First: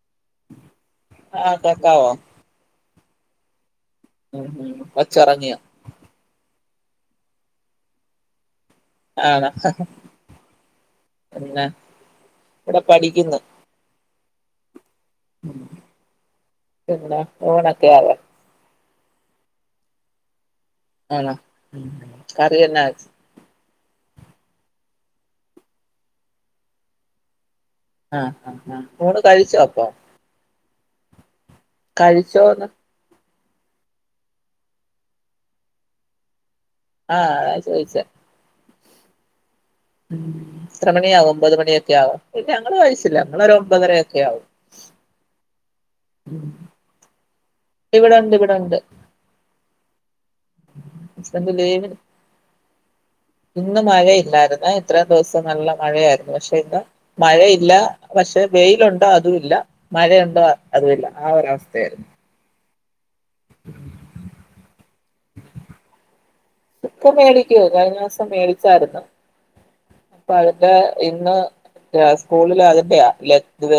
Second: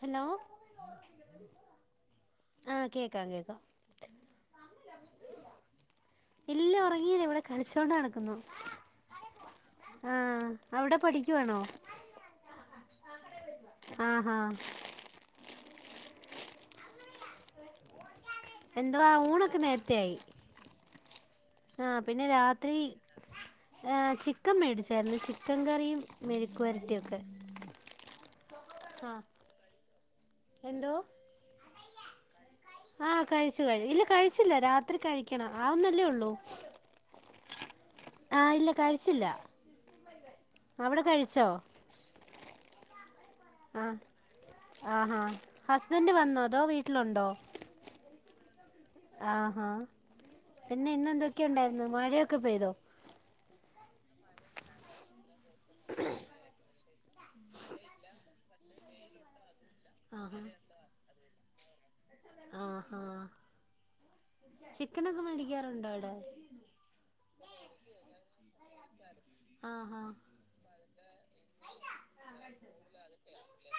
Hello ആഹ് കേക്കാവോ ആ കേക്കാം കേക്കാം. ഉം കൊച്ചോറങ്ങിയൊ? ഇല്ല ഉറങ്ങീല്ല ഇവിടെ കളിച്ചോണ്ട് നടക്കുന്നു ആണോ ആ അവിടെ പഠിക്കുവാണോ പിന്നെ ഇവിടെ പഠിക്ക്ന്ന് ആ പിണ ഊണൊക്കെയായോ എന്തുവാ ഊണൊക്കെ നേരത്തെ ആയി എന്താണ് ആഹ് പിന്നെ രാത്രി കറിഎന്നാ വെച്ചെ ചിക്കൻ മേടിച്ചായിരുന്നു ചിക്കൻ കറിയും മെഴക്കു വെരട്ടി ഒക്കെ ആ ആ ആ ഊണ് കഴിച്ചൊ അപ്പം എന്തോ കഴിച്ചോന്ന് ആ കഴിച്ചു കഴി ഇല്ല കഴിച്ചില്ല രാത്രി കഴിക്കണം ആവുന്നെ അല്ലേ ഉള്ളൂ ആ അതാ ചോദിച്ചെ ആഹ് ഇല്ല കഴിച്ചില്ല എത്ര അവിടെ മണി ആവും കഴിച്ചോ ഒമ്പത് മണിയൊക്കെ ആവും ഇല്ല ഞങ്ങള് കഴിച്ചില്ല ഞങ്ങളൊരു ആ ഒമ്പതരയൊക്കെ ആവും ആ ഹസ്ബൻഡ് വന്നോ അതോ വീട്ടിലുണ്ടോ ഇവിടെ ഉണ്ട് ആ പിന്നെ ഇന്നെന്തൊക്കെ ഹസ്ബൻഡ് ഉണ്ടായിരുന്നു ലീവിന് മഴയൊക്കെ പെയ്തോ ഇന്ന് മഴയില്ലായിരുന്നെ ഇത്രയും ദിവസം നല്ല മഴയായിരുന്നു പക്ഷെ ഇന്ന് മഴയില്ല പക്ഷെ പക്ഷേ വെയിലുണ്ടോ അതും ഇല്ല ആഹാ മഴയുണ്ടോ അതും ഇല്ല ആ ഒരവസ്ഥയായിരുന്നു ആഹാ ചിക്കനൊക്കെ മേടിക്കാറുണ്ടോ അവിടെ ചിക്കൻ മേടിക്കുവോ കഴിഞ്ഞ ദിവസം സം മേടിച്ചായിരുന്നു ആഹാ അപ്പ അതിൻ്റെ ഇന്ന് സ്കൂളിൽ അതിന്റെയാ ലെഗ്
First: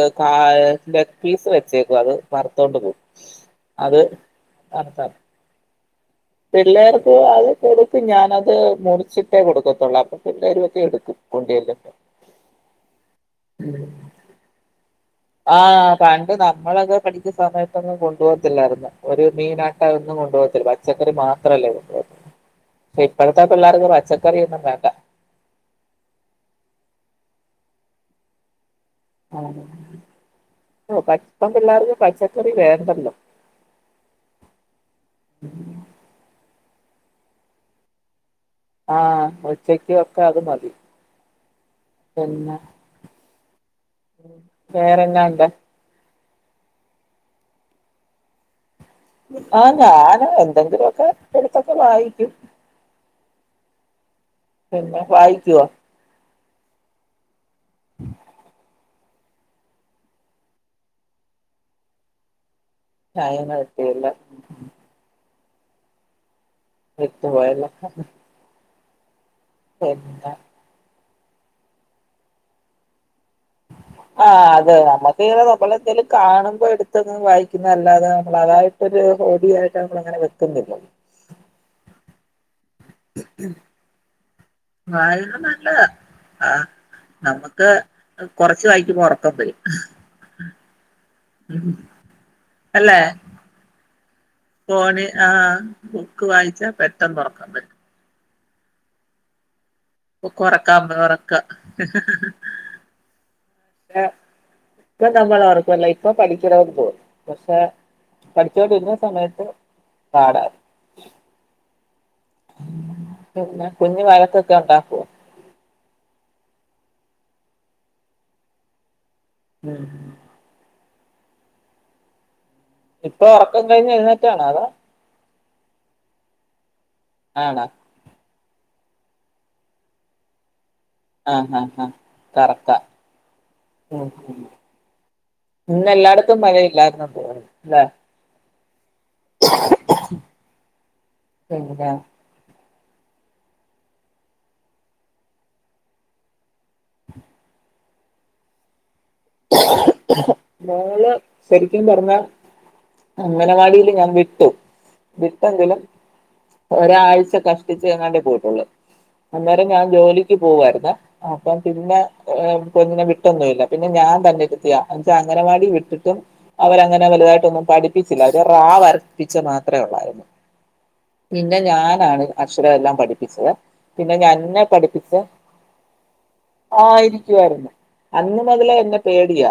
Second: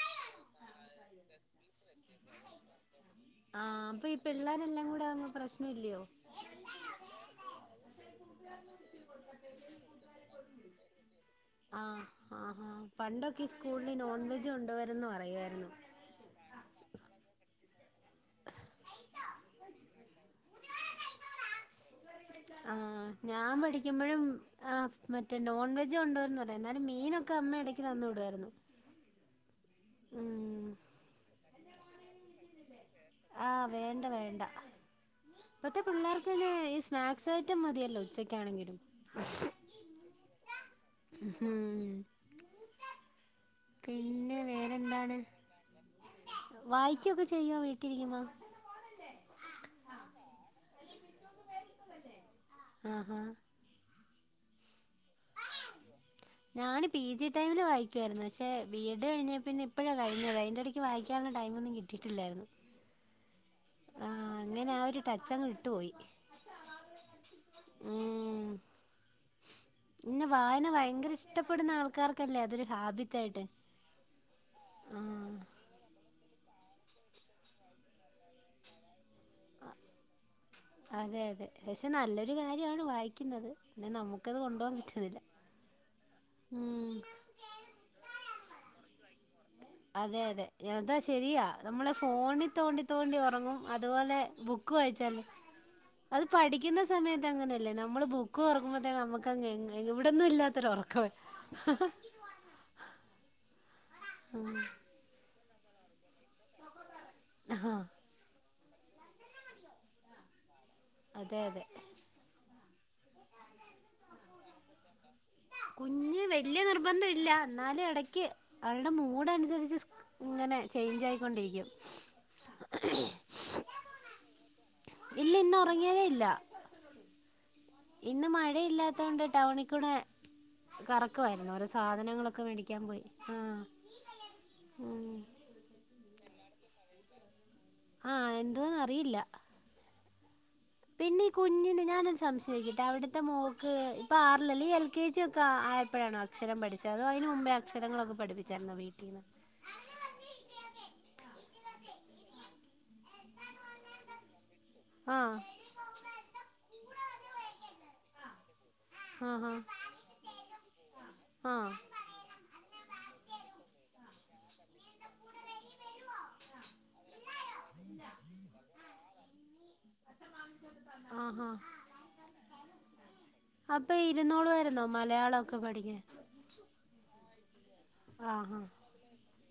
ലെഗ് പീസ് വെച്ചേക്കും അത് വറുത്തോണ്ട് പോകും ആ അത് അപ്പൊ ഈ പിള്ളേരെല്ലാം കൂടെ വറുത്ത ആവുമ്പം പ്രശ്നം ഇല്ലയോ പിള്ളേർക്ക് അത് കൊടുക്കും ഞാനത് മുറിച്ചിട്ടേ കൊടുക്കത്തുള്ളൂ അപ്പൊ പിള്ളേരു എക്കെ എടുക്കും കൊണ്ട്ചെല്ലുബ ആഹ് ആഹാ പണ്ടൊക്കെ സ്കൂളില് നോൺവെജ് കൊണ്ട് ആ പണ്ട് നമ്മളൊക്കെ പഠിക്കുന്ന സമയ ഒന്നും കൊണ്ടു പോകത്തില്ലായിരുന്നു ഒരു മീനാട്ട ഒന്നും കൊണ്ടു പോകത്തില്ല പച്ചക്കറി മാത്രമല്ലേ കൊണ്ടുപോകുന്ന ആ ഞാൻ പഠിക്കുമ്പോഴും പച്ചക്കറി ഒന്നും ആ് വേണ്ട മറ്റേ നോൺ വെജ് ഉണ്ടോന്ന് പറയാ എന്നാലും മീനൊക്കെ എനക്ക് അമ്മ ഇടയ്ക്ക് നന്ന വിടുമായിരുന്നു ആ പപ്പ പിള്ളേർക്ക് പച്ചക്കറി വേറെ ആ വേണ്ട വേണ്ട ഇപ്പത്തെ പിള്ളേർക്ക് തന്നെ ഈ സ്നാക്സ് ഐറ്റം മതിയല്ലോ ഉച്ചയ്ക്ക് ആഹ ഉച്ചക്ക് ഒക്കെ അത് മതി ഹം ഉ വേറെല്ലാം ഉണ്ട് വായിക്കുവൊക്കെ ചെയ്യവാ വീട്ടിലിരിക്ക്പ ആഹാന എന്തന്ത്വക്ക ആഹ ആഹ പിന്നെ വായിക്കുവ ഞാന് പി ജി ടൈമില് വായിക്കുവായിരുന്നു പക്ഷേ ബി എഡ് കഴിഞ്ഞാൽ പിന്നെ എപ്പോഴാ കഴിഞ്ഞത് അതിന്റെ ഇടയ്ക്ക് വായിക്കാ ടൈമൊന്നും കിട്ടിയിട്ടില്ലായിരുന്നു ചായ ആഹ അങ്ങനെ ആ ഒരു ടച്ച് അങ്ങ് ഇട്ടുപോയി എത്ത പോയല്ല പിന്നെ വായന ഭയങ്കര ഇഷ്ടപ്പെടുന്ന ആൾക്കാർക്കല്ലേ അതൊരു ഹാബിറ്റ് ആഹ അതെ നമ്മുക്ക് ഇ തപ്പല എന്തും കാണുമ്പോ ടു വായിക്കുന്നതല്ലാതെ നമ്മൾ അതായിട്ടൊരു ഹോഡിയായിട്ടാണ് നമ്മള അങ്ങനെ വെക്കുന്നല്ല അതെ അതെ പക്ഷെ [unintelligible] വായിക്കുന്നത് പിന്നെ നമുക്കത് കൊണ്ടുപോകാൻ പറ്റുന്നില്ല ആ ഉം നമ്മുക്ക് കൊറച്ച് വഴിക്ക് പോണം അതെ അതെ [unintelligible] ശരിയാ നമ്മളെ ഫോണിൽ തോണ്ടി അല്ലെ തോണ്ടി ഉറങ്ങും അതുപോലെ ബുക്ക് ഫോണ് വായിച്ചാലും ആഹ് അത് ബുക്ക് വായിച്ചാ പഠിക്കുന്ന പെട്ടെന്ന് സമയത്ത് ഒറക്കം അങ്ങനെയല്ലേ വരും നമ്മള് ബുക്ക് തുറക്കുമ്പത്തേനു നമുക്കങ്ങ് എങ്ങ് ഇപ്പൊ കൊറക്കാ [unintelligible] [unintelligible] ഇപ്പൊ നമ്മളോർക്കുവല്ല ഇപ്പൊ പഠിക്കണോന്ന് തോന്നും പക്ഷെ ആഹ് പഠിച്ചോണ്ടിരുന്ന സമയത്ത് പാടാ അതെ അതെ പിന്നെ കുഞ്ഞ് വഴക്കൊക്കെ ഉണ്ടാക്കോ കുഞ്ഞ് വല്യ നിർബന്ധം ഇല്ല എന്നാലും ഇടക്ക് അവളുടെ മൂ മൂടനുസരിച്ച് ഇങ്ങനെ ചേഞ്ച് ആയിക്കൊണ്ടിരിക്കും ഇപ്പൊ ഉറക്കം കഴിഞ്ഞ് എഴുന്നേറ്റാണൊ അതൊ ഇല്ല ഇന്ന് ഉറങ്ങിയതേ ഇല്ല ആണൊ ഇന്ന് മഴയില്ലാത്തൊണ്ട് ടൗണിക്കൂടെ കറക്കമായിരുന്നു ആഹ് ഓരോ ആഹ് ആഹ് സാധനങ്ങളൊക്കെ കറക്റ്റാ മേടിക്കാൻ പോയി ആഹ് ഉം ഉം. ഉം ഇന്ന് എല്ലായിടത്തും മഴയില്ലായിരുന്നു [unintelligible] ആഹ് എന്തുവാന്ന് അറിയില്ല പിന്നെ ഈ കുഞ്ഞിന് പിന്നെ ഞാനൊര് സംശയം ചോയിക്ക ട്ടെ. അവിടുത്തെ മോക്ക് ഇപ്പൊ ആറിലല്ലേ എൽ കെ ജി ഒക്കെ ആയപ്പഴാണോ അക്ഷരം പഠിച്ചത് അതോ അതിന് മുമ്പേ അക്ഷ രങ്ങളൊക്കെ പഠപ്പിച്ചാരുന്നൊ വീട്ടീന്ന് മോള് ശരിക്കും പറഞ്ഞാ അങ്ങലവാടിൽ ഞാൻ വിട്ടു ആഹ് വിട്ടെങ്കിലും ഒരാഴ്ച കഷ്ടിച്ച് എങ്ങാണ്ടെ പോയിട്ടുള്ളു ആഹാ അന്നേരം ഞാൻ ജോലിക്ക് പോവായിരുന്നെ അപ്പം ആഹ് പിന്നെ കുഞ്ഞിനെ വിട്ടൊന്നും ഇ ല്ല പിന്നെ ഞാൻ [unintelligible] ഇന്നട്ട് അങ്ങലവാടി വിട്ടിട്ടും അവരങ്ങനെ വലതായിട്ടൊന്നും പഠിപ്പിച്ചില്ല. ഒരു റ വരപ്പി ച്ചത് മാത്രേ ഉള്ളായ്ര്ന്നു. ആഹാ പിന്നെ ഞാനാണ് അക്ഷര എല്ലാം പഠി ടീച്ചറെ അപ്പൊ പിന്നെ ഞ എന്നെ ഇരുന്നോളുവായിരുന്നോ പഠിപ്പിച്ച മലയാളൊക്കെ പഠിക്കാൻ ആയിരിക്കുവരുന്നു അന്ന് ആഹാ മുതല എന്ന പേടിയ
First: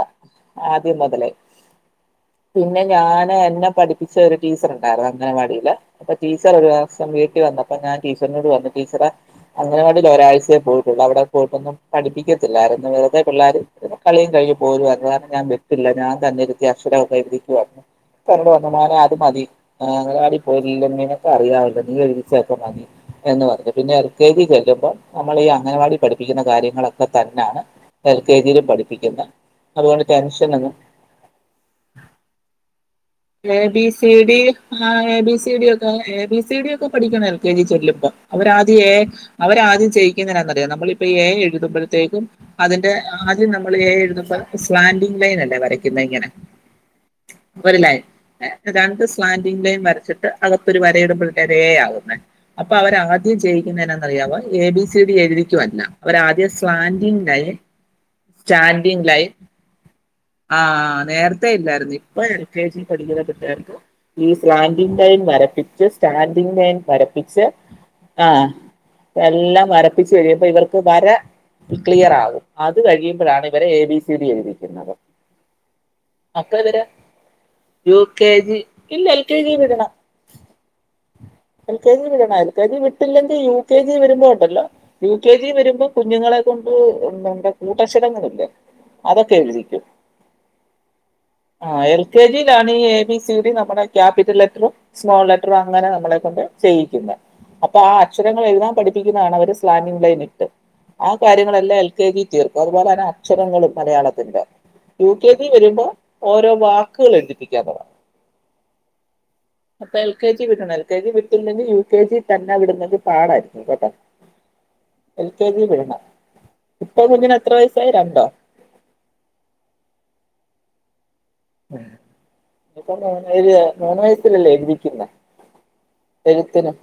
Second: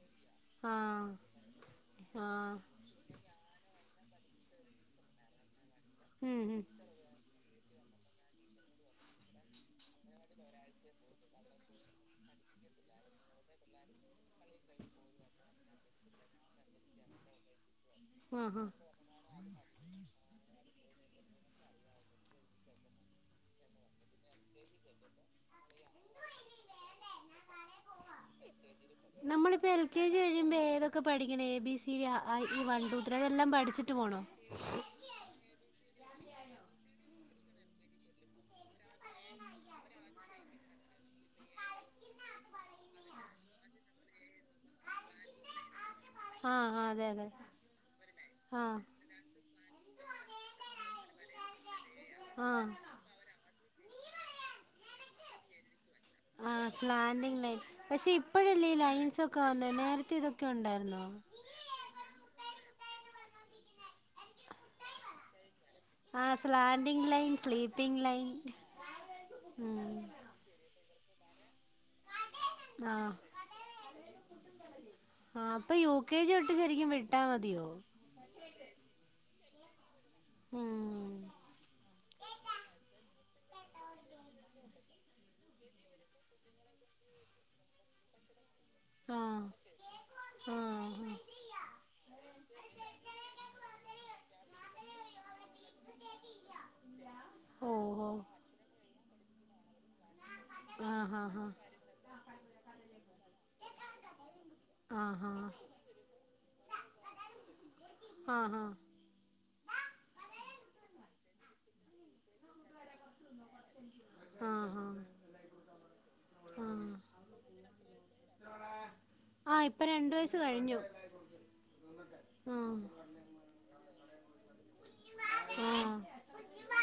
ആദ്യം ആഹ് മുതലേ ആഹ് പിന്നെ ഞാന് എന്നെ പഠി.. ഒരു ടീച്ചർ ഉണ്ടായിരുന്നു അംഗനവാടിയില് അപ്പ ഉം ടീച്ചർ ഉം ഒരു വർഷം വീട്ടി വന്ന അപ്പൊ ഞാൻ ടീച്ചറിനോട് വന്നു ടീച്ചറെ അങ്ങനവാടില് ഒരാഴ്ചയ പോയിട്ടുള്ളൂ അവിടെ പോയിട്ടൊന്നും പഠിപ്പിക്കത്തില്ല അ വെർതെ പിള്ളോര് കളി കഴിഞ്ഞു പോരുവരുന്നു കാരണം ഞാൻ പറ്റില്ല ഞൻ തന്നെരുത്തി അക്ഷരകെയ്തി കണ്ട് ആഹാ വന്ന മാനെ അത് മതി ആ് അംഗനവാടി പോയില്ലീനൊക്കെ അറിയാവല്ലോ നീ എഴതിിച്ചൊക്കെ മതി എന്ന് പറഞ്ഞു പിന്നെ എൽ കെ ജി ചെല്ലോ ക്കുമ്പോ നമ്മൾ ഈ അംഗൻവാടി പഠിപ്പിക്കുന്ന കാര്യങ്ങളൊക്കെ തന്നെയാണ് എൽ കെ ജിയിലും പഠി നമ്മളിപ്പോ എൽ കെ ജി കഴിയുമ്പോ ഏതൊക്കെ പഠിക്കണെ എ ബി സി അ ആ ഇ വൺ ടു [inaudible] എ ബി പഠിച്ചിട്ട് സി പോണോ ഡി ആ എ ബി സി ഡി ഒക്കെ എ ബി സി ഡി ഒക്കെ പഠിക്കണം എൽ കെ ജി ചെല്ലുമ്പൊ അവരാദ്യ എ അവരാദ്യം ചെയിക്കുന്നെന്നറിയാം നമ്മളിപ്പൊ എ എ എഴുതുമ്പോഴത്തേക്കും അതിന്റെ ആദ്യം നമ്മൾ എ എഴുതുമ്പോൾ സ്ലാൻഡിലൈൻ അല്ലേ വരയ ആ ആ അതെ അതെ [unintelligible] ഒരു ലൈൻ ആ [inaudible] രണ്ടു സ്ലാ [unintelligible] വരച്ചിട്ട് അകത്തൊരു വരയിട്ബഴതെയ്ക്ക് ഏ ആവും ന്നാ ആ അപ്പൊ അവരാദ്യം ചെയ്യൂ [unintelligible] എ ബി സി ഡി എഴുതിക്കു അല്ല. അവർ ആദ്യം ആ സ്ലാൻഡിങ് സ്ലാൻഡിങ്ങിലായി ലൈൻ പക്ഷെ ഇപ്പോഴല്ലേ ഈ ലൈൻസ് സ്റ്റാൻഡിങ്ങിലായി ഒക്കെ വന്നെ നേരത്തെ ഇതൊക്കെ ആ.... ഉണ്ടായിരുന്നോ നേരത്തെേ ഇല്ലായിരുന്നു ഇപ്പൊ എൽ കെ ജി പഠിക്കുന്ന കട്ടുകർക്ക് ഈ സ്ലാന്റി ലൈൻ വര [unintelligible] ആ സ്റ്റാന്റി ലൈൻ സ്ലാൻഡിങ് ലൈൻ വരപ്പിച്ച് സ്ലീപ്പിങ് ലൈൻ ആഹ. എല്ലാം ഉം വരപ്പിച്ചു കഴിയുമ്പോ ഇവർക്ക് വര ക്ലിയർ ആകും അത് ആ കഴിയുമ്പോഴാണ് ഇവരെ എ ബി സി ഡി എഴുതിക്കുന്നത് ആ അപ്പൊ യു കെ ജ്യോട്ടു അപ്പൊ ഇവര് ശരിക്കും വിട്ടാ മതിയോ യു കെ ജി ഇല്ല എൽ കെ ജി വിടണം. ഉം എൽ കെ ജി വിടണം എൽ കെ ജി വീട്ടില്ല പിന്നെ യു കെ ജി വരുമ്പോ ഉണ്ടല്ലോ യു കെ ജി വരുമ്പോ കുഞ്ഞുങ്ങളെ കൊണ്ട് നമ്മന്റെ കൂട്ടക്ഷരങ്ങളില്ലേ ആ അതൊക്കെ എഴുതിക്കും ആ ആ ആ L K G [unintelligible] A B C നമ്മുടെ ക്യാപിറ്റൽ ലെറ്ററും സ്മോൾ ലെറ്ററും അങ്ങനെ നമ്മളെ കൊണ്ട് ചെയ്യിക്കുന്ന ഓ അപ്പൊ ആ ഓ അക്ഷരങ്ങൾ എഴുതാ പഠിപ്പിക്കുന്നതാണ് അവര് സ്ലാനിലൈൻ. ആ ഹാ ഹാ കാര്യങ്ങളെല്ലാം എൽ കെ ജി തീർക്കും അതുപോലെ തന്നെ അക്ഷരങ്ങളും മലയാളത്തിന്റെ ആ യു കെ ഹാ ജി വരുമ്പോ ഓരോ വാക്കുകളുണ്ട് തുടങ്ങും ആ ഹാ അപ്പൊ L K G L K G വിടണം എൽ കെ ജി വിട്ടില്ലെങ്കി യു കെ ജി തന്നെ വിടുന്നത് പാടായിരിക്കും കെട്ടൊ ആ ഹാ എൽ കെ ജി വിടണം ആഹ് ഇപ്പൊ കുഞ്ഞിന് എത്ര വയസായി രണ്ടോ? ആ ഇപ്പൊ രണ്ടു വയസ്സ് കഴിഞ്ഞു ആഹ് ഇപ്പ മുന്ന് മൂന്ന് വയസ്സിലല്ലേനി പിന്നേ ആഹ് എഴുത്തിനും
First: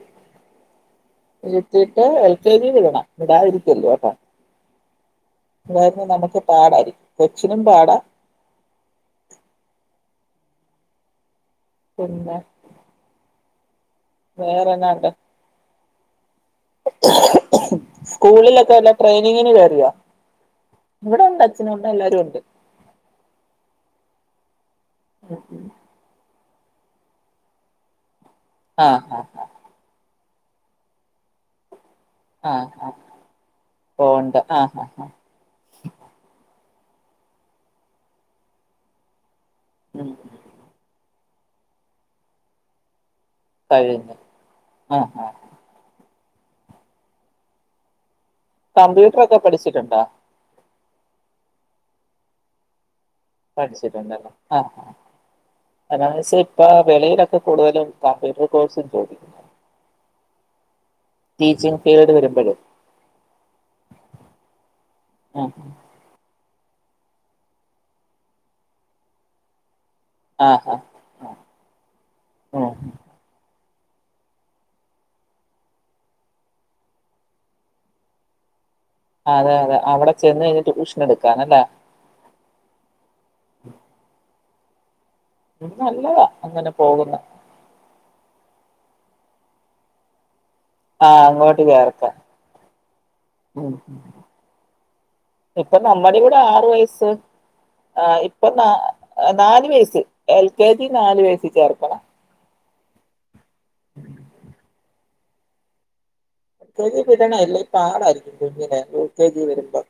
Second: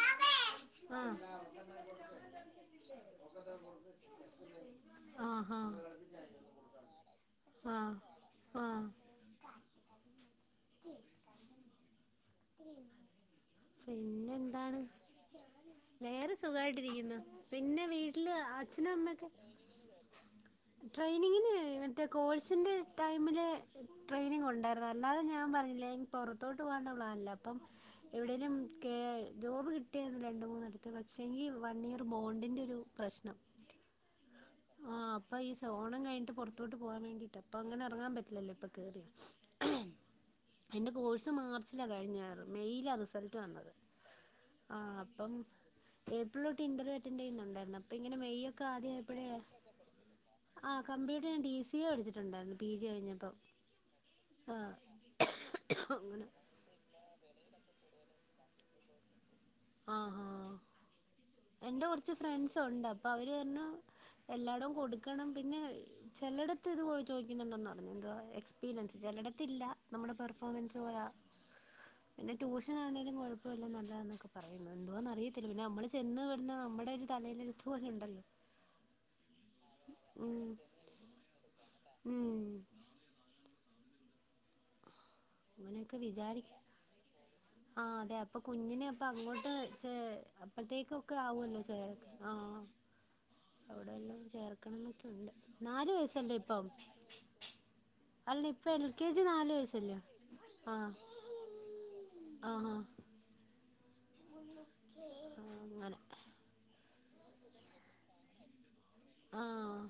ആഹ് ഇരുത്തിയിട്ട് എൽ കെ ജി വിടണം വിടാതിരിക്കല്ലോ കേട്ടോ ആഹാ [unintelligible] നമുക്ക് പാടാരിക്കും കൊച്ചിനും പാടാ ആഹ് ആഹ് പിന്നെന്താണ് വേറെന്നാണ്ട് വേറെ സുഖായിട്ടിരിക്കുന്നു പിന്നെ വീട്ടില് സ്കൂളിലൊക്കെ വല്ല അച്ഛനും അമ്മക്കെ ട്രെയിനിങ്ങിന് കയറിയോ ഇവിടെ ഉണ്ട് ട്രെയിനിങ്ങിന് അച്ഛനും അമ്മ മറ്റേ എല്ലാരും ഉണ്ട് കോഴ്സിന്റെ ടൈമില് ട്രെയിനിങ് ഉണ്ടായിരുന്നു അല്ലാതെ ഞാൻ പറഞ്ഞില്ലേ പുറത്തോട്ട് പോകണ്ട പ്ലാനാ അപ്പം എവിടേലും കേ ആഹ് ആഹ് ജോബ് കിട്ടിയായിരുന്നു രണ്ട് മൂന്നടുത്ത് പക്ഷെങ്കി വൺ ഇയർ ആ ബോണ്ടിന്റെ ഒരു ആ പ്രശ്നം പോണ്ട് ആ ആ ആ ആഹ് അപ്പൊ ഈ ഫോണും കഴിഞ്ഞട്ട് പൊറത്തോട്ട് പോകാൻ വേണ്ടീട്ട് അപ്പൊ അങ്ങനെ ഇറങ്ങാൻ പറ്റില്ലല്ലോ ഇപ്പം കേറിയാ ഉം. എന്റെ കോഴ്സ് മാർച്ചിലാണ് കഴിഞ്ഞറ് മെയിലാണ് റിസൾട്ട് വന്നത് കഴിഞ്ഞു ആഹ് ആ ആ അപ്പം ഏപ്രീലൊട്ട് ഇന്റർവ്യൂ അറ്റൻ്റ് ചെയുന്നുണ്ടായിരുന്നു അപ്പ കമ്പ്യൂട്ടറൊക്കെ പഠിച്ചിട്ടുണ്ടാ ആഹ് കമ്പ്യൂട്ടർ ഞാൻ ടി സി എ പഠിച്ചിട്ടുണ്ടായിരുന്നു പി ജി കഴിഞ്ഞപ്പോ പഠിച്ചിട്ടുണ്ടല്ലോ ആഹ് ആഹ് അതാണ് അങ്ങനെ [unintelligible] ഇപ്പൊ വെളിയിലൊക്കെ കൂടുതലും കമ്പ്യൂട്ടർ കോഴ്സും ചോദിക്കുന്നു ആഹ് ഹാ ടീച്ചിങ് എന്റെ കുറച്ച് ഫീൽഡ് ഫ്രണ്ട്സ് വരുമ്പോഴും ഉണ്ട് അപ്പൊ അവര് പർഞ്ഞു എല്ലാടൊം കൊടുക്കണം ആ പിന്നെ ചെലട ത്ത് ഇത് പോഴ ചോദിക്കുന്നുണ്ടെന്ന് പറഞ്ഞു എന്തോ എക്സ്പീരിയൻസ്. ചിലടത്തില്ല നമ്മുടെ ആ ആ പെർഫോമൻസ് പോല പിന്നെ ഉം. ട്യൂഷനാണെങ്ലും കുഴപ്പ വില്ല നല്ല താന്നൊക്കെ പറയുന്നു എന്തുവാന്ന് അറിയത്തില്ല പിന്നെ നമ്മള് ചെന്ന് നമ്മുടെ ഒരു തലേലെഴുത്ത് പോലെ ഉണ്ടല്ലോ അതെ അതെ അവിടെ ചെന്ന് കഴിഞ്ഞ് ട്യൂഷൻ എടുക്കാനല്ലേ ഉമ് ഉ [unintelligible] ഉം അങ്ങനെയൊക്കെ നല്ലതാ വിചാരിക്കും അങ്ങനെ പോകുന്നെ ആ അതെ അപ്പൊ കുഞ്ഞിനെ അപ്പ അങ്ങോട്ട് അപ്പഴ്ത്തേക്കൊക്കെ ആഹ് ആവല്ലോ അങ്ങോട്ട് ചേർ ചേർക്കാം ആഹ് ഉം അവിടെ എല്ലാം ചേർക്കണം എന്നൊക്കെയുണ്ട് നാല് വയസല്ലേ ഇപ്പം ആ അല്ല ഇപ്പം ന ഇപ്പൊ എൽ കെ ജി നാല് വയസ്സല്ലോ വയസ്സ്. എൽ കെ ജി ആഹ് നാല് വയസ്സി ചേർക്കണം ആഹ് ആ അങ്ങനെ എൽ കെ ജി വിടണം അല്ലേ പാടായിരിക്കും കുഞ്ഞിന് യു കെ ജി ആഹ് വരുമ്പം.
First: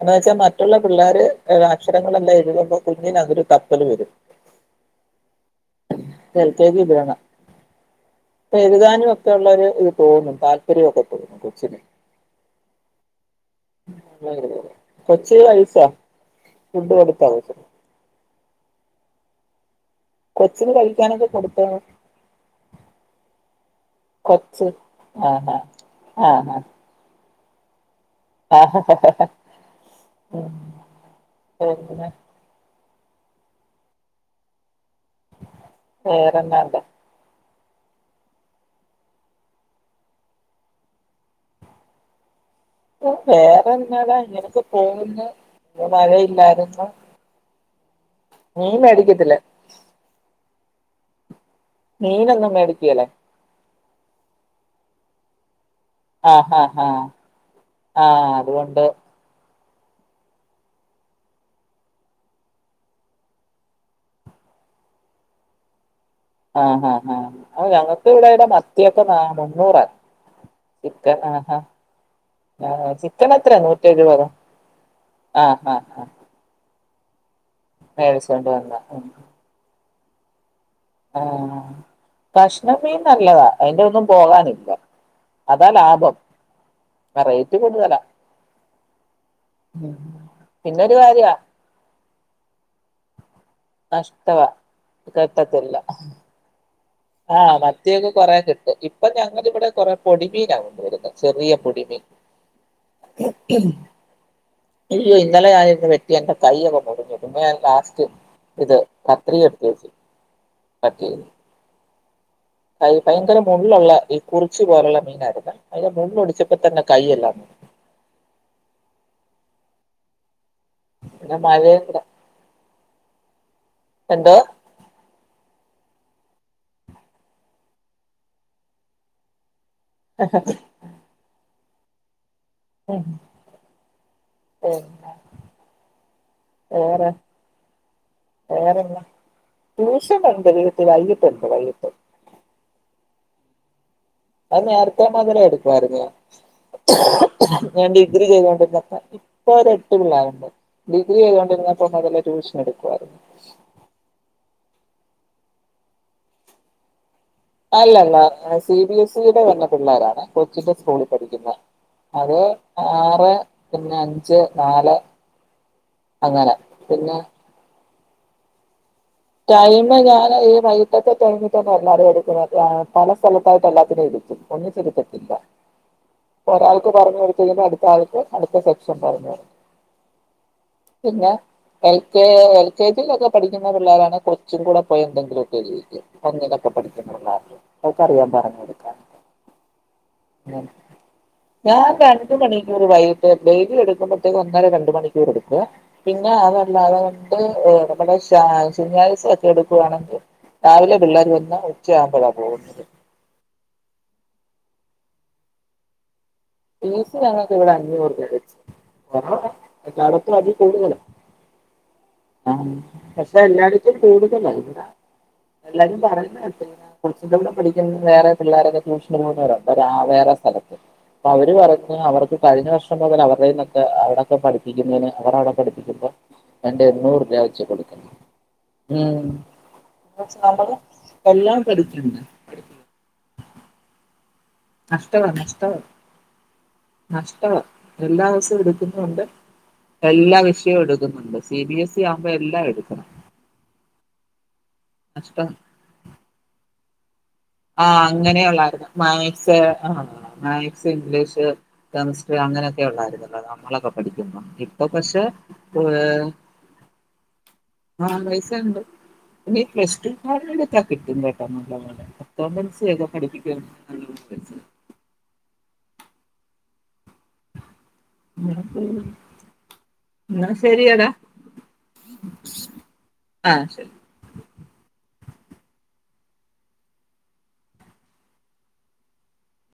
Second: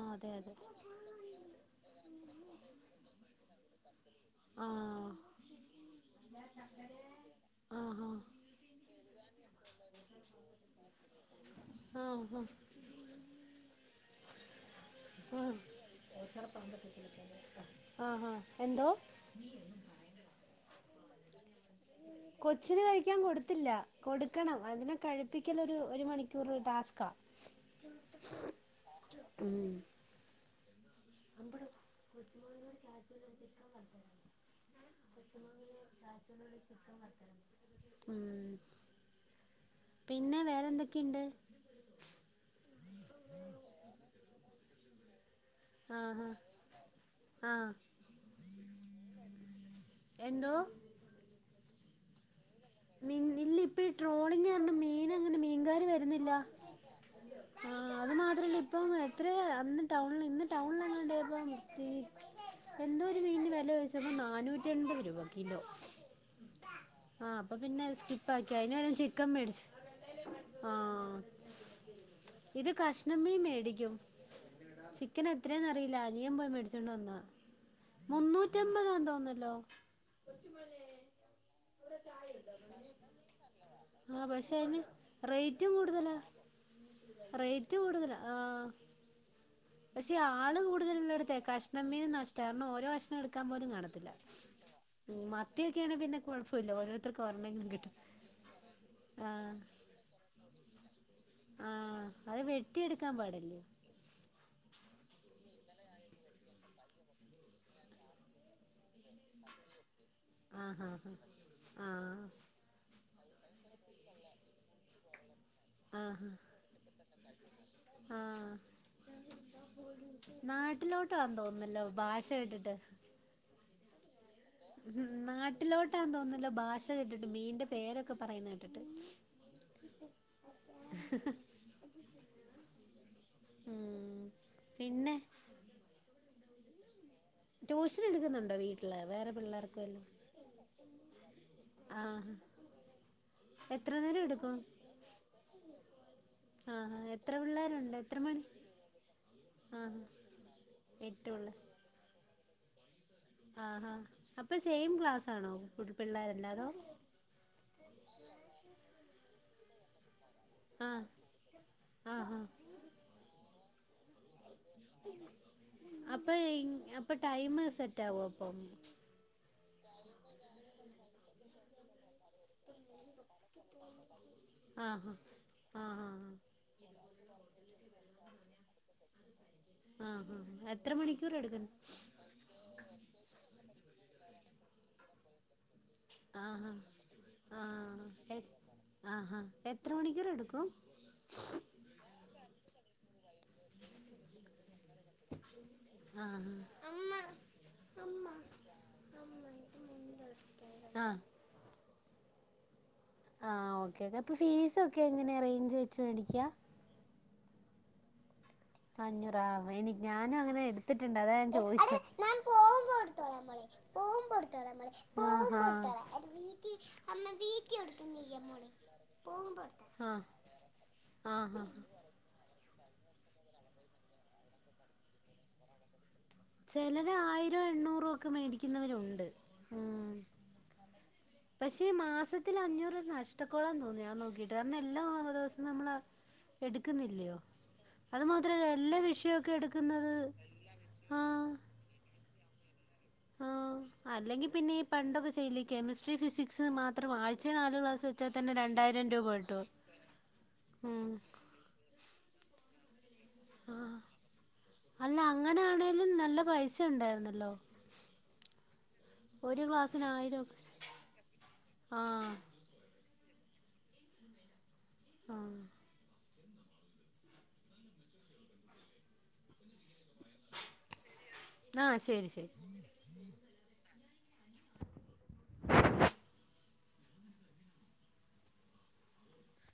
എന്ന് അതെ വെച്ചാ അതെ മറ്റുള്ള പിള്ളാര് അക്ഷ രങ്ങളെല്ലാം എഴതുമ്പോ കുഞ്ഞിനതൊരു തപ്പല് വരും ആഹ് എൽ കെ ജി വിടണം ആഹ് പ്പം [unintelligible] [unintelligible] താല്പര്യമൊക്കെ [unintelligible] ആ ആ [unintelligible] കഴിച്ചോ ഫുഡ് കൊടുത്തോ കൊച്ചിന് ആ ആഹ് എന്തോ കൊച്ചിന് കളിക്കാനൊക്കെ കൊടുത്തോ കൊച്ചിന് കഴിക്കാൻ കൊടുത്തില്ല കൊടുക്കണം കൊച്ച് അതിനെ ആഹാ കഴിപ്പിക്കൽ ഒരു മണിക്കൂർ ഒരു ടാസ്ക്കാ ആ അ ഉം [unintelligible] [inaudible] വേറെന്നാണ്ട് മ് പിന്നെ വേറെന്തൊക്കെയിണ്ട് വേറെന്താലാ അങ്ങനൊക്കെ പോകുന്ന് ഇ ആഹ് വരയില്ലാരുന്ന ആഹ് നീ മേടിക്കത്തില്ല എന്തോ മീനൊന്നും മേടിക്കല്ലേ മീൻ ഇല്ല ഇപ്പ ഈ ട്രോളിംഗ് കാരണം മീൻ അങ്ങനെ [unintelligible] വരുന്നില്ല ആഹ് ആഹ് ആഹ് ആ അത് ആഹ് മാത്രം അല്ല അതുകൊണ്ട് പ്പം എത്ര [unintelligible] ഇന്ന് ടൗണിൽ ഇന്ന് ടൗണിൽ അങ്ങ ഉണ്ടായപ്പോൾ [unintelligible] എന്തോരു മീൻറെ വില കഴിച്ചപ്പോൾ നാനൂറ്റി ൺപത് രൂപ കിലോ ആ ആ ആ ആഹ് അപ്പൊ ആ പിന്നെ ഞങ്ങക്ക് ഇവിടെ ഇടെ സ്കിപ്പാക്കി അതിന് പകരം മത്തിയൊക്കെ ന ചിക്കൻ മേടിച്ചു മുന്നൂറാ ആഹ് ചിക്കൻ ആഹ് ഇത് ചിക്കൻ കഷ്ണമീ എത്രയാ നൂറ്റി മേടിക്കും എഴുപതോ ചിക്കൻ ആഹ് എത്രെന്നറിയില്ല അനിയൻ പോയി ച്ചോണ്ട് വന്ന മേടിച്ചൊണ്ട വന്ന മ് ആ കഷ ണ മീൻ നല്ലതാ അതിന്റെ ഒന്നും ആഹ് പക്ഷെ പോകാനില്ല അതിന് അതാ റേറ്റും ലാഭം കൂടുതലാ റേറ്റ് കൂടുതല ആ പക്ഷെ ആള് പിന്നൊരു കൂടുതല കാര്യ ഉള്ളടുത്ത കഷ്ണംമീൻ നഷ്ട കാര ഓരോ കഷ്ണം എടുക്ക ാൻ പോലും കാണത്തില്ല നഷ്ടവാ മത്തിയൊക്കെയാണ് പിന്നെ കുഴപ്പില്ല ഓരുത്ത ആ മത്തിയൊക്കെ കൊറെേ കിട്ടും ഇപ്പൊ ആ ഞങ്ങ ഇവിടെ കൊറെ പൊടിമീനാ കൊണ്ട വരുന്നത് ചെറിയ ആ പൊടിമ അത് വെട്ടിയെടുക്കാൻ പാടല്ലേ അയ്യോ ഇന്നലെ ആയി വെറ്റി എന്റെ കൈൊക്കെ മുറിഞ്ഞട്ടമ്മ ഞാൻ ലാസ്റ്റ് ഇത് കത്രി എടുത്തി വെച്ചു ആ ആഹ് കൈ ഭയങ്കര മള്ുള്ള ഈ കുറിച്ചു പോലുള്ള മീനായിരുന്നു അതിന്റെ ആഹാ മള്ൊടിച്ചപ്പോ തന്നെ കൈ എല്ലാം ആ നാട്ടിലോട്ട് വന്ന പിന്നെ തോന്നുന്നല്ലോ മഴയും കൂടെ ഭാഷ കേട്ടിട്ട് എന്തോ നാട്ടിലോട്ട് ട്ടാൻ തോന്നില്ല ഭാഷ കേെട്ടിട്ട് മീന്റെ പേരൊക്കെ പറയുന്ന കേട്ടിട്ട് ആഹ ആ മ് പിന്നെ വെറെ ട്യൂഷൻ എടുക്കുന്നുണ്ടോ വേറെ വീട്ടില് ന്നാ വേറെ പിള്ളേർക്ക് വല്ലോം ട്യൂഷൻ ഉണ്ട് വീട്ടിൽ വൈകിട്ടുണ്ട് വൈകിട്ട് [inaudible] ആഹ് എത്ര നേരം എടുക്കും അത് നേരത്തെ മതിര എടുക്കുയിരുന്നു ആഹാ എത്ര ഞാൻ പിള്ളേരുണ്ട് എത്ര ഡിഗ്രി മണി ചെയ്തോണ്ടിരുന്ന ഇപ്പൊ ഒരു എട്ട് ആഹാ പിള്ളേരുണ്ട് ഡിഗ്രി എട്ട് ചെയ്തൊണ്ടിരുന്ന അപ്പം അതല്ല ട്യൂഷൻ എടുക്കുവായിരുന്നു ആഹ് അപ്പൊ സെയിം ക്ലാസ് ആണോ ഫ പിള്ളേർല്ലാതോ അല്ലല്ല സി ബി എസ് ഇടെ വഞ്ഞ പിള്ളോരാണ് കൊച്ചിന്റെ ആഹ് സ്കൂളിൽ പഠിക്കുന്ന അത് ആഹാ ആറ് പിന്നെ അഞ്ച് നാല് അപ്പൊ അങ്ങനെ അപ്പൊ പിന്നെ ടൈം സെറ്റ് ആവ അപ്പം ടൈമ ഞാൻ ഈ വൈകട്ടത്തെ ടൈമിന്നെ എല്ലാവരും എടുക്കുന്നത് പല സ്ഥലത്തായിട്ട് എല്ലാത്തിനും എും ഒന്നു ആഹാ തരുക്കട്ടില്ല ആഹാ ഒരാൾക്ക പറഞ്ഞ വരത്ത അടുത്ത ആൾത്ത് അടുത്ത സെക്ഷൻ പറഞ്ഞഞ് ആഹാ എത്ര പിന്നെ മണിക്കൂർ എടുക്കും എൽ കെ എൽ കെ ജ ഒക്കെ പഠിക്കുന്ന പിള്ളേരാണ് അങ്ങെ കുറച്ചും കൂടെ പോയി എന്തെിലൊക്കെ ചെയ്യ പഞ്ഞൊക്കെ ആഹാ പഠിക്കുന്നള്ള ആഹ് അവക്കറിയാൻ എ പറഞ്ഞു കൊടുക്കാൻ ആഹാ എത്ര മണിക്കൂർ എടുക്കും ഞാൻ രണ്ട മണിക്കൂർ വൈകിട്ട് ഡെയിലി എടുക്കുമ്പോഴത്തേക്ക ഇന്നര രണ്ട മണിക്കൂർ എടുത്ത് പിന്നെ ആഹാ അതല്ല അതുകണ്ട് നമ്മുടെ സ ഒക്കെ എടുക്കുയാണെങ്കിൽ രാവിലെ ആഹ് പിള്ളേർ വന്നാ ഉച്ചയാവുമ്പോഴാണ് പോകുന്നത് ആ ഓക്കേ ഓക്കേ അപ്പൊ ഫീസ ഒക്കെ എങ്ങനെ അറേഞ്ച് വെച്ച് മേടിക്ക ഞങ്ങൾക്ക് ഇവിടെ അഞ്ഞൂറ് അഞ്ഞൂറാ കുറവാ എനി എല്ലായിടത്തും ഞാനും അങ്ങനെ എടുത്തിട്ടുണ്ട് അതാ ഞാൻ ചോദിച്ചു ആ് പക്ഷെ എല്ലാർക്കും കൂടുതല ഇ ആഹാ. എല്ലാരും പറയുന്നെ കുളിച്ചന്റെ കൂടെ പഠിക്കുന്ന വേറെ പിള്ളോരൊക്കെ ട്യൂഷന് പോ വേറെ ആ ആ അവര് ഹാ പറയ അവർക്ക് ക ം പോലെ അവരുടെ നിന്നൊെ അ അവടെൊക്കെ പഠിപ്പിക്കുന്നതിന് അവർ അടെ പഠിപ്പിക്ക്പോ ചിലർ ആയിരം എണ്ണൂറോ ഒക്കെ മേടിക്കുന്നവരുണ്ട് ഉം. ഉ പക്ഷെ നമ്മള് എല്ലാം പക്ഷെ ഈ പഠിക്കുന്നുണ്ട് മാസത്തിൽ അഞ്ഞൂറ്ണ്ണം ഇഷ്ടക്കോളാന്ന് തോന്നിയ ാൻ നോക്കിട്ട് ഇട്ടാര എല്ലാം നറ നഷ്ടമാണ് ദിവസം നഷ്ടമാണ് നമ്മള നഷ്ടമാണ് എല്ലാ ദിവസവും മാത്രമല്ല എല്ലാ എടുക്കുന്നുണ്ട് വിഷയമൊക്കെ എടുക്കുന്നത് എല്ലാ വിഷയവും എടുക്കുന്നുണ്ട് സി ബി എസ് സ ആവുമ്പോ എല്ലാം എടുക്കണം ആ അല്ലെങ്കി പിന്നെ ഈ പണ്ടൊക്കെ നഷ്ടം ചെയ്ല്ല കെമിസ്ട്രി ഫിസിക്സ് മാത്രം ആഴ്ച ആ അങ്ങനെയള്ളായിരുന്നു മാത്സ് കിട്ടും ആ മാത്സ് ഉം ഇംഗ്ലീഷ് കെമിസ്ട്രി അങ്ങനെയൊക്കെ ഉള്ളായിരുന്നുല്ല നമ്മളൊക്കെ ആഹ് പഠിക്കുന്നു ഇപ്പൊ അല്ല പക്ഷെ നലോ ണ്ട് പ്ലസ് ഒക്കെ ക്കാ കിട്ടും കേട്ടന്ന ആഹ് പഠിപ്പിക്കുക എന്ന ആ അ എന്ന ശരിയടാ ആഹ് ശരി ശരി ആ ശരി